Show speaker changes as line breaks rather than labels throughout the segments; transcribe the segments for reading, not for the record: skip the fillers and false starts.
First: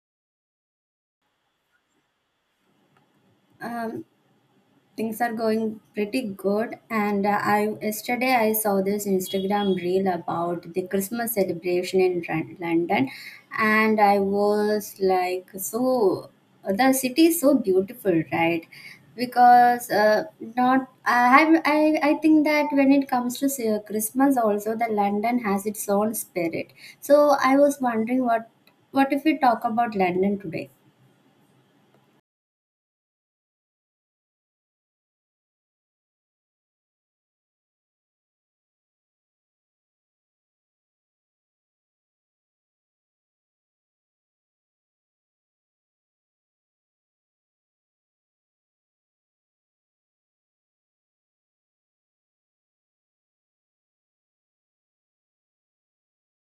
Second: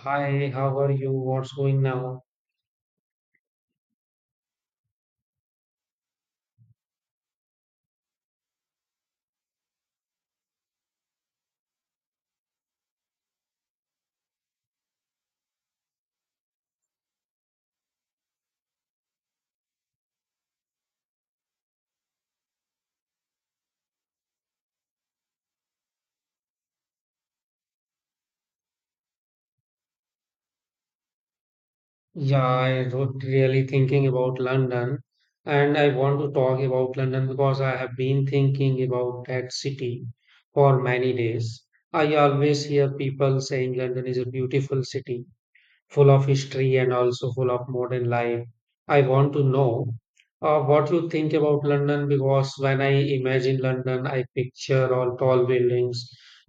Hi, how are you? What's going now?
Um, Things are going pretty good, and I yesterday I saw this Instagram reel about the Christmas celebration in London, and I was like, so the city is so beautiful, right? Because not I have I think that when it comes to say, Christmas also, the London has its own spirit. So I was wondering what if we talk about London today?
Yeah, I was really thinking about London, and I want to talk about London because I have been thinking about that city for many days. I always hear people saying London is a beautiful city, full of history and also full of modern life. I want to know what you think about London because when I imagine London, I picture all tall buildings,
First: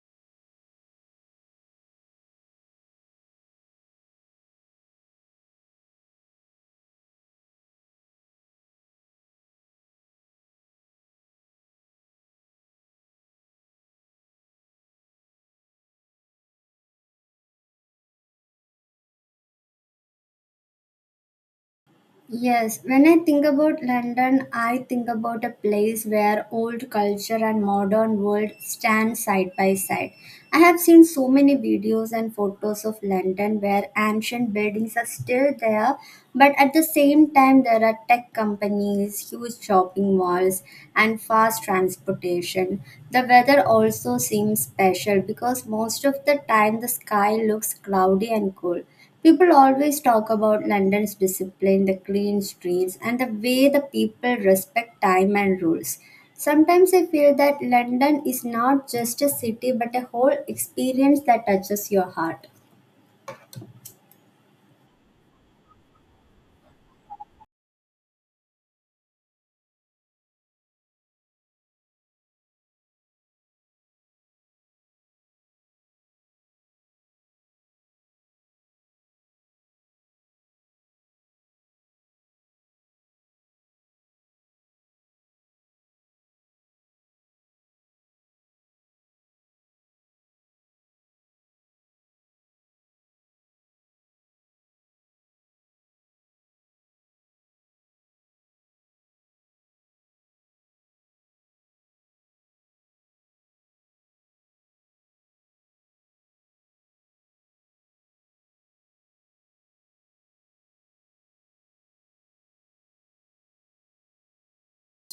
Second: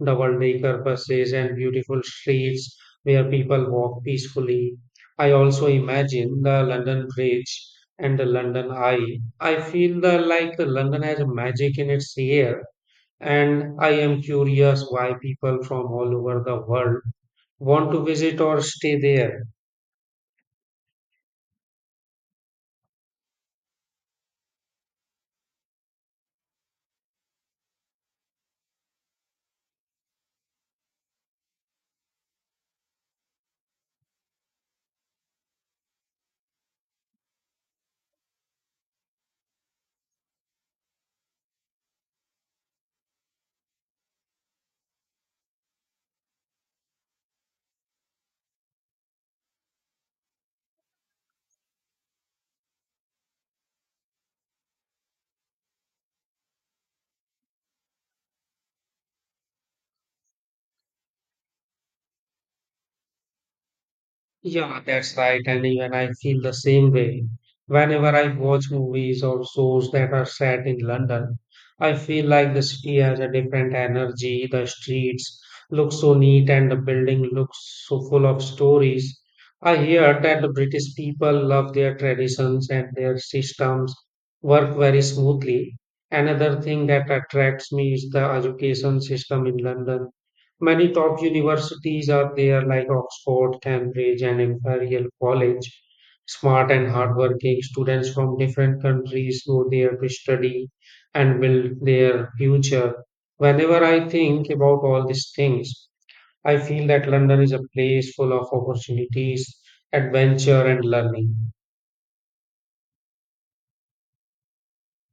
double decker buses, and beautiful streets where people walk peacefully. I also imagine the London Bridge and the London Eye. I feel like the London has a magic in its air, and I am curious why people from all over the world want to visit or stay there.
Yes, when I think about London, I think about a place where old culture and modern world stand side by side. I have seen so many videos and photos of London where ancient buildings are still there, but at the same time, there are tech companies, huge shopping malls, and fast transportation. The weather also seems special because most of the time the sky looks cloudy and cool. People always talk about London's discipline, the clean streets, and the way the people respect time and rules. Sometimes I feel that London is not just a city but a whole experience that touches your heart.
Yeah, that's right, Annie. And even I feel the same way. Whenever I watch movies or shows that are set in London, I feel like the city has a different energy. The streets look so neat and the building looks so full of stories. I hear that the British people love their traditions and their systems work very smoothly. Another thing that attracts me is the education system in London. Many top universities are there, like Oxford, Cambridge, and Imperial College. Smart and hardworking students from different countries go there to study and build their future. Whenever I think about all these things, I feel that London is a place full of opportunities, adventure, and learning.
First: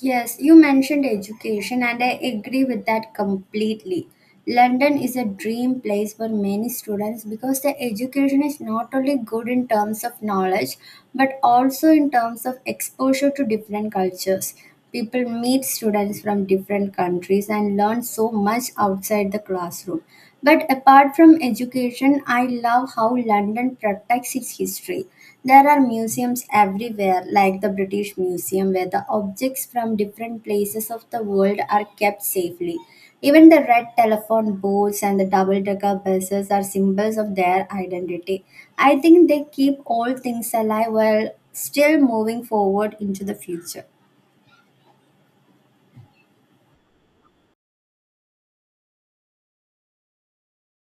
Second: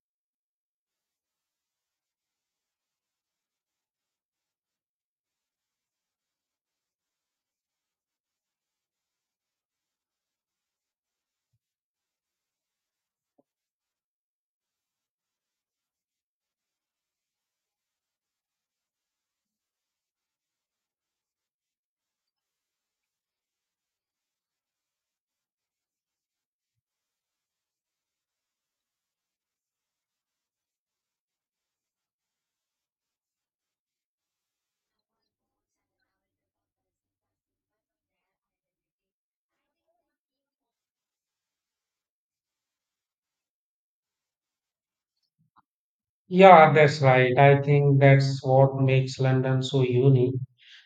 Yes, you mentioned education, and I agree with that completely. London is a dream place for many students because the education is not only good in terms of knowledge but also in terms of exposure to different cultures. People meet students from different countries and learn so much outside the classroom. But apart from education, I love how London protects its history. There are museums everywhere, like the British Museum, where the objects from different places of the world are kept safely. Even the red telephone booths and the double decker buses are symbols of their identity. I think they keep all things alive while still moving forward into the future.
Yeah, that's right. I think that's what makes London so unique.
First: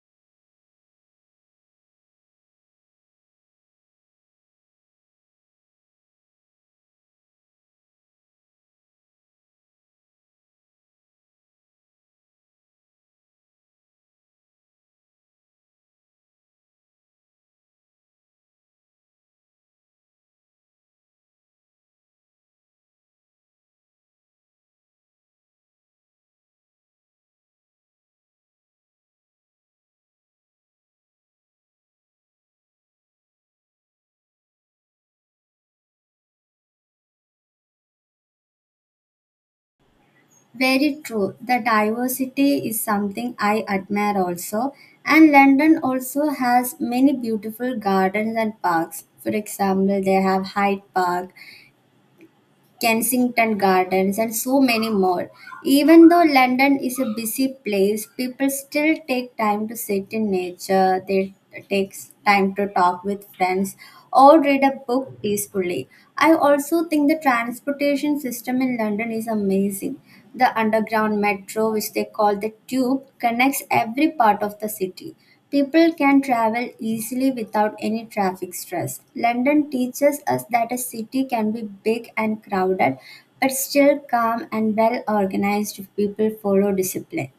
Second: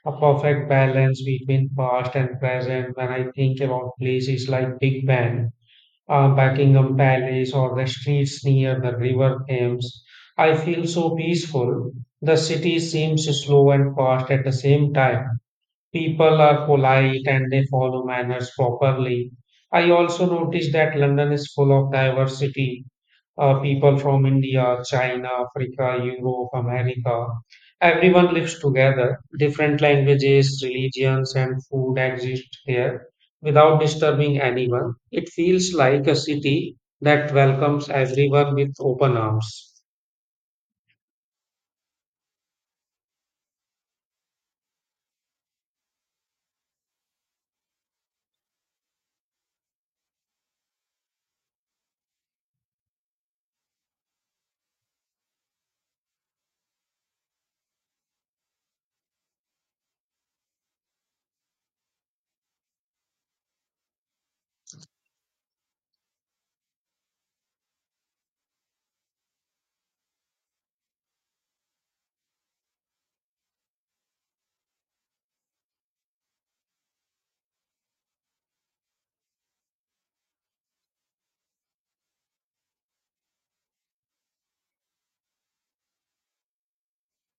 A perfect balance between past and present. When I think about places like Big Ben, Buckingham Palace, or the streets near the River Thames, I feel so peaceful. The city seems slow and fast at the same time. People are polite and they follow manners properly. I also noticed that London is full of diversity, people from India, China, Africa, Europe, America. Everyone lives together. Different languages, religions, and food exist here without disturbing anyone. It feels like a city that welcomes everyone with open arms.
Very true. The diversity is something I admire also. And London also has many beautiful gardens and parks. For example, they have Hyde Park, Kensington Gardens, and so many more. Even though London is a busy place, people still take time to sit in nature. They take time to talk with friends or read a book peacefully. I also think the transportation system in London is amazing. The underground metro, which they call the tube, connects every part of the city. People can travel easily without any traffic stress. London teaches us that a city can be big and crowded, but still calm and well organized if people follow discipline.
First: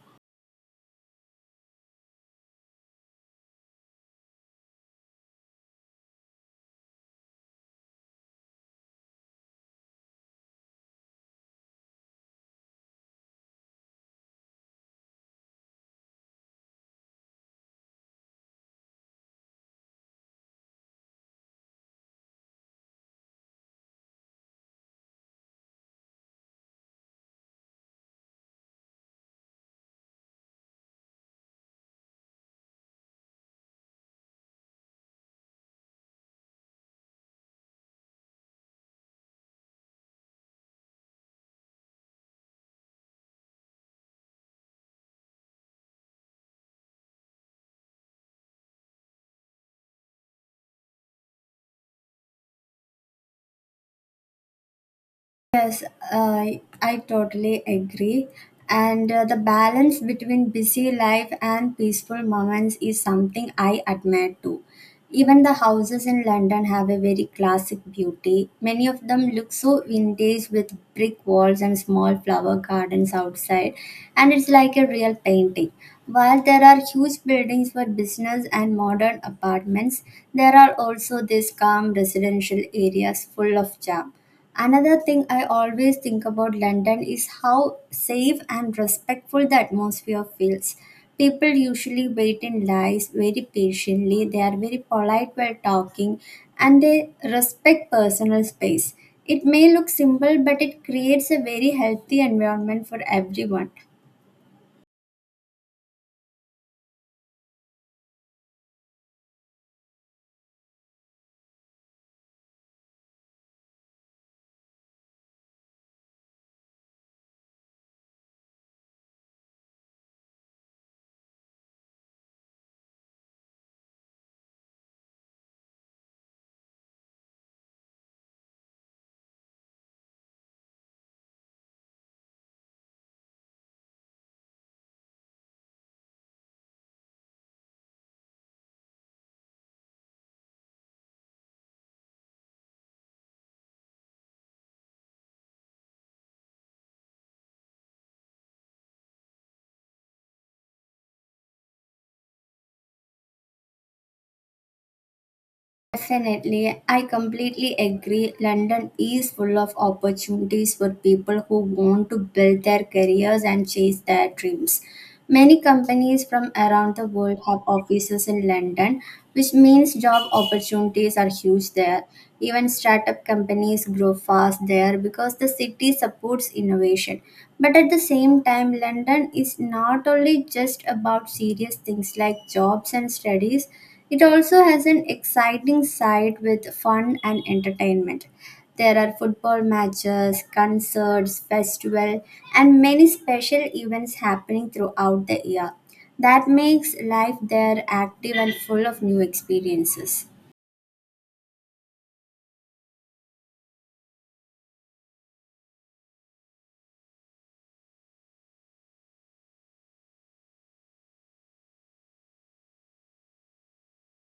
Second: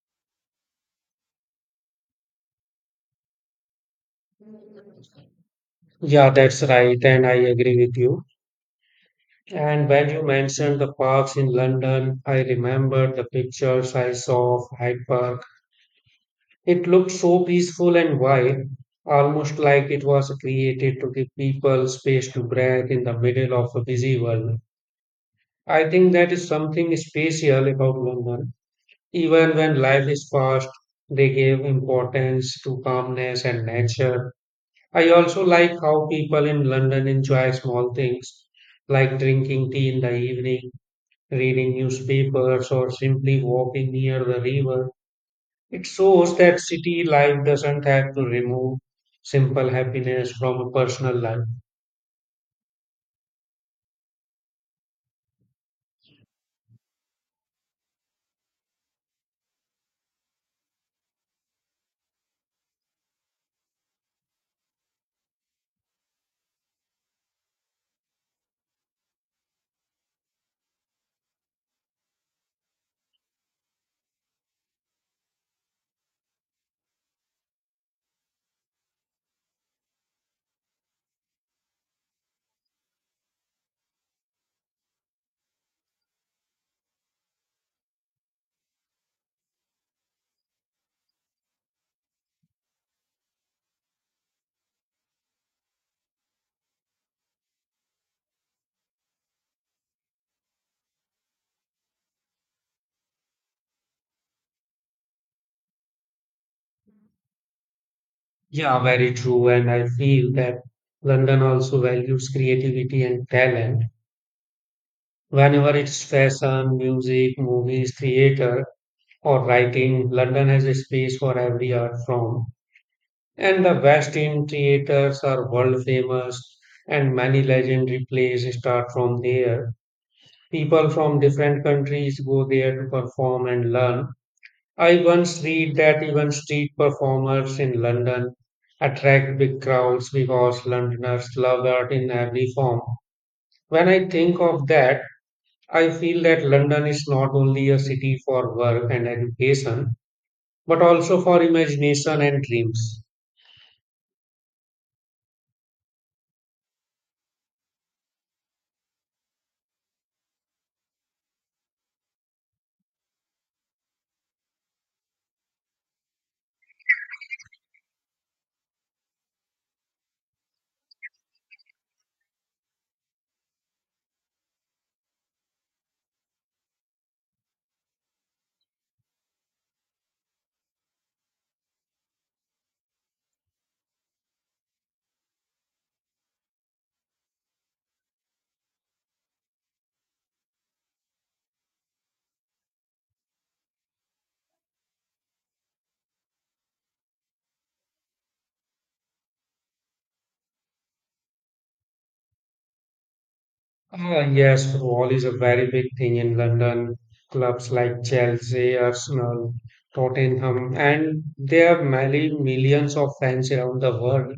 Yeah, that's right, and I agree with you. And when you mentioned the parks in London, I remembered the pictures I saw of Hyde Park. It looked so peaceful and wide, almost like it was created to give people space to breathe in the middle of a busy world. I think that is something special about London. Even when life is fast, they give importance to calmness and nature. I also like how people in London enjoy small things like drinking tea in the evening, reading newspapers, or simply walking near the river. It shows that city life doesn't have to remove simple happiness from a personal life.
Yes, I totally agree. And the balance between busy life and peaceful moments is something I admire too. Even the houses in London have a very classic beauty. Many of them look so vintage with brick walls and small flower gardens outside, and it's like a real painting. While there are huge buildings for business and modern apartments, there are also these calm residential areas full of charm. Another thing I always think about London is how safe and respectful the atmosphere feels. People usually wait in lines very patiently, they are very polite while talking, and they respect personal space. It may look simple, but it creates a very healthy environment for everyone.
Yeah, very true. And I feel that London also values creativity and talent. Whenever it's fashion, music, movies, theater, or writing, London has a space for every art form. And the West End theaters are world famous, and many legendary plays start from there. People from different countries go there to perform and learn. I once read that even street performers in London attract big crowds because Londoners love art in every form. When I think of that, I feel that London is not only a city for work and education, but also for imagination and dreams.
Definitely, I completely agree. London is full of opportunities for people who want to build their careers and chase their dreams. Many companies from around the world have offices in London, which means job opportunities are huge there. Even startup companies grow fast there because the city supports innovation. But at the same time, London is not only just about serious things like jobs and studies. It also has an exciting side with fun and entertainment. There are football matches, concerts, festival, and many special events happening throughout the year. That makes life there active and full of new experiences.
Ah, yes, football is a very big thing in London. Clubs like Chelsea, Arsenal, Tottenham, and there are many millions of fans around the world.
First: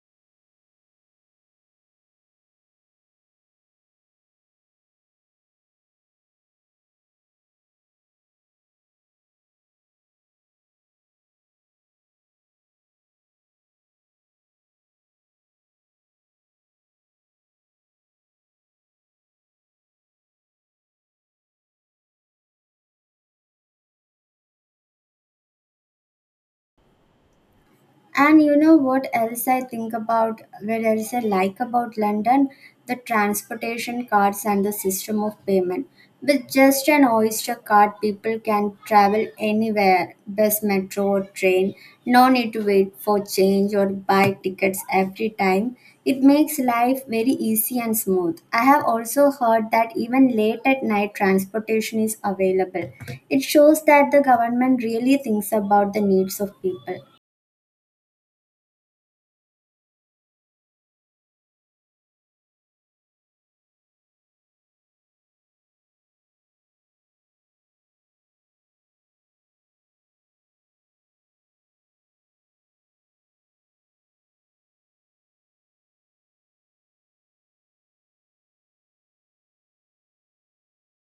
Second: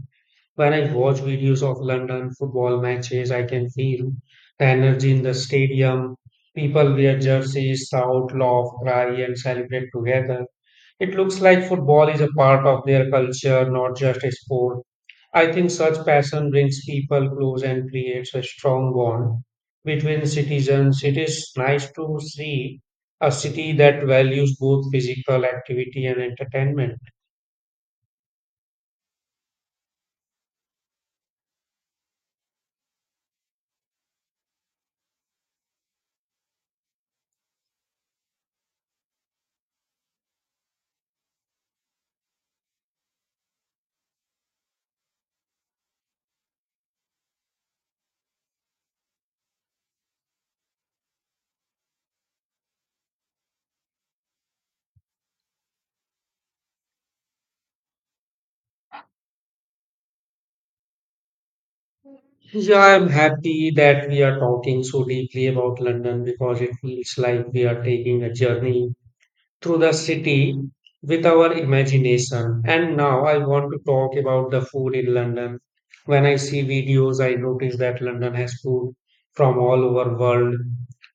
When I watch videos of London football matches, I can feel the energy in the stadium. People wear jerseys, shout, laugh, cry, and celebrate together. It looks like football is a part of their culture, not just a sport. I think such passion brings people close and creates a strong bond between citizens. It is nice to see a city that values both physical activity and entertainment.
And you know what else I think about, what else I like about London? The transportation cards and the system of payment. With just an Oyster card, people can travel anywhere, bus, metro, or train. No need to wait for change or buy tickets every time. It makes life very easy and smooth. I have also heard that even late at night transportation is available. It shows that the government really thinks about the needs of people.
Yeah, I'm happy that we are talking so deeply about London because it feels like we are taking a journey through the city with our imagination. And now I want to talk about the food in London. When I see videos, I notice that London has food from all over world.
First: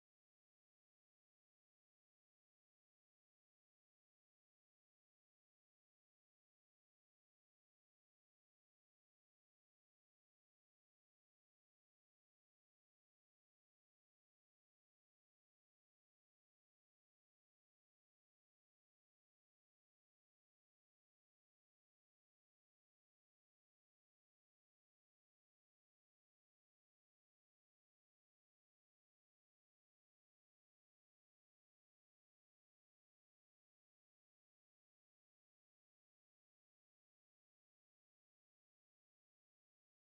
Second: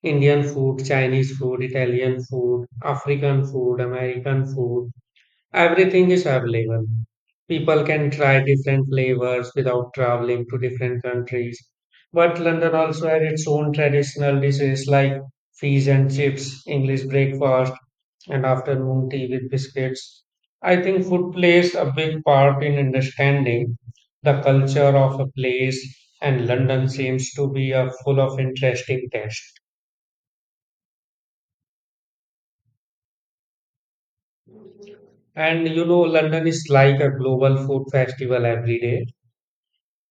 Indian food, Chinese food, Italian food, African food, American food. Everything is available. People can try different flavors without traveling to different countries. But London also had its own traditional dishes like fish and chips, English breakfast, and afternoon tea with biscuits. I think food plays a big part in understanding the culture of a place, and London seems to be a full of interesting taste. And you know, London is like a global food festival every day.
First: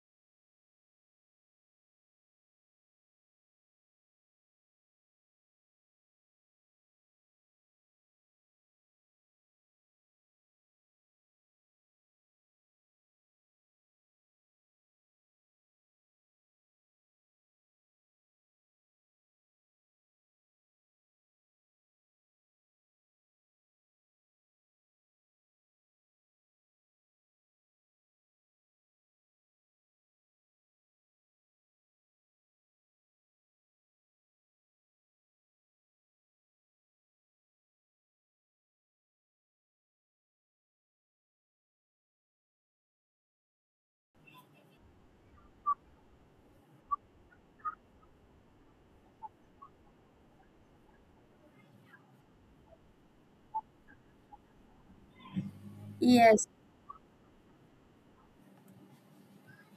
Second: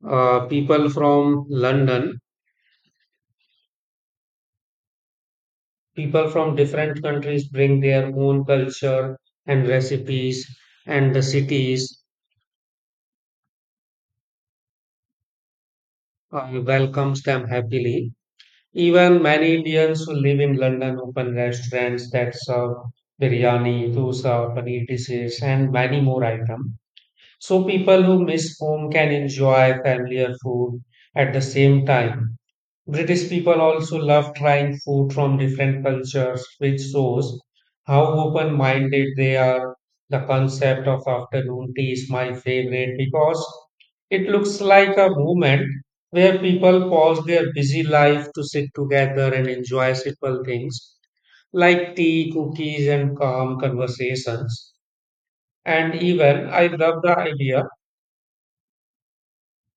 People from London, people from different countries bring their own culture and recipes, and the cities welcomes them happily. Even many Indians who live in London open restaurants that serve biryani, dosa, paneer dishes, and many more items. So people who miss home can enjoy familiar food at the same time. British people also love trying food from different cultures, which shows how open minded they are. The concept of afternoon tea is my favorite because it looks like a moment where people pause their busy life to sit together and enjoy simple things like tea, cookies, and calm conversations. And
Yes,
even I love the idea.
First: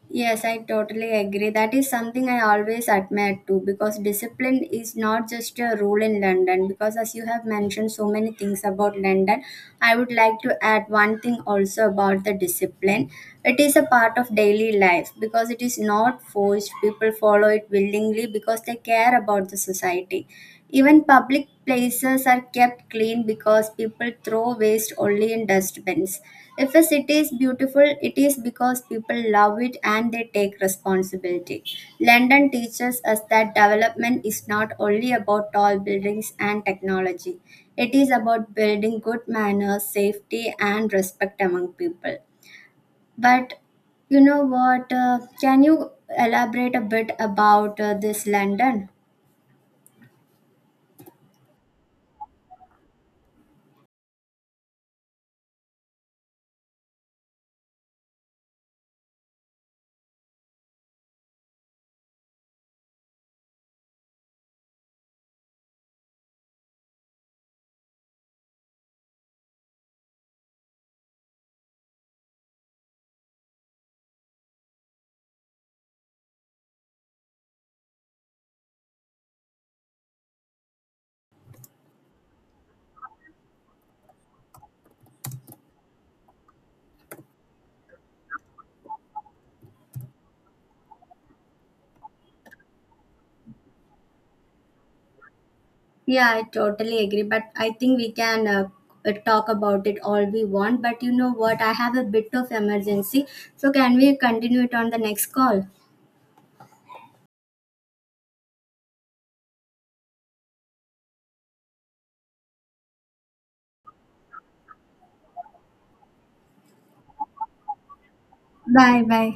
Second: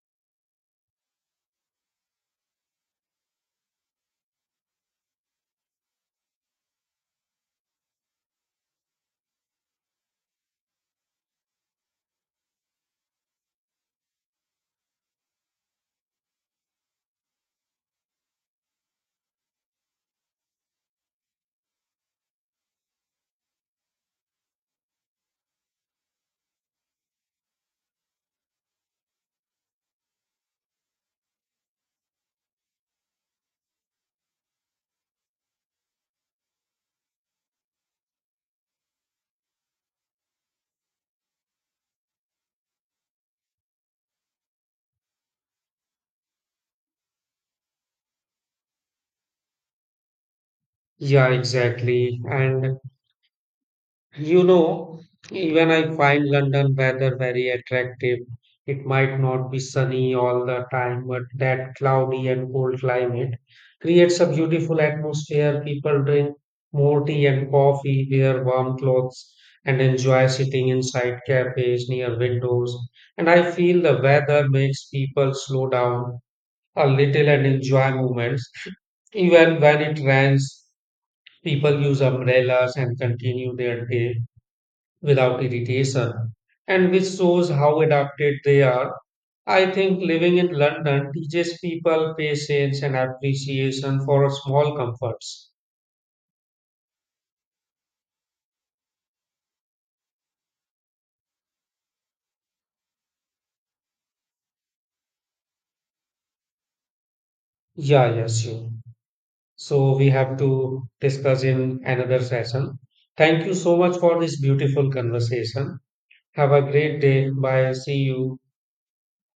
yes, I totally agree. That is something I always admire too because discipline is not just a rule in London. Because as you have mentioned so many things about London, I would like to add one thing also about the discipline. It is a part of daily life because it is not forced. People follow it willingly because they care about the society. Even public places are kept clean because people throw waste only in dustbins. If a city is beautiful, it is because people love it and they take responsibility. London teaches us that development is not only about tall buildings and technology, it is about building good manners, safety, and respect among people. But you know what? Can you elaborate a bit about this London?
Yeah, exactly. And you know, even I find London weather very attractive. It might not be sunny all the time, but that cloudy and cold climate creates a beautiful atmosphere. People drink more tea and coffee, wear warm clothes, and enjoy sitting inside cafes near windows. And I feel the weather makes people slow down a little and enjoy moments. Even when it rains, people use umbrellas and continue their day without irritation, and which shows how adapted they are. I think living in London teaches people patience and appreciation for small comforts.
Yeah, I totally agree. But I think we can talk about it all we want. But you know what? I have a bit of emergency. So can we continue it on the next call?
Yeah, yes, you. So we have to discuss in another session. Thank you so much for this beautiful conversation. Have a great day. Bye. See you.
Bye bye.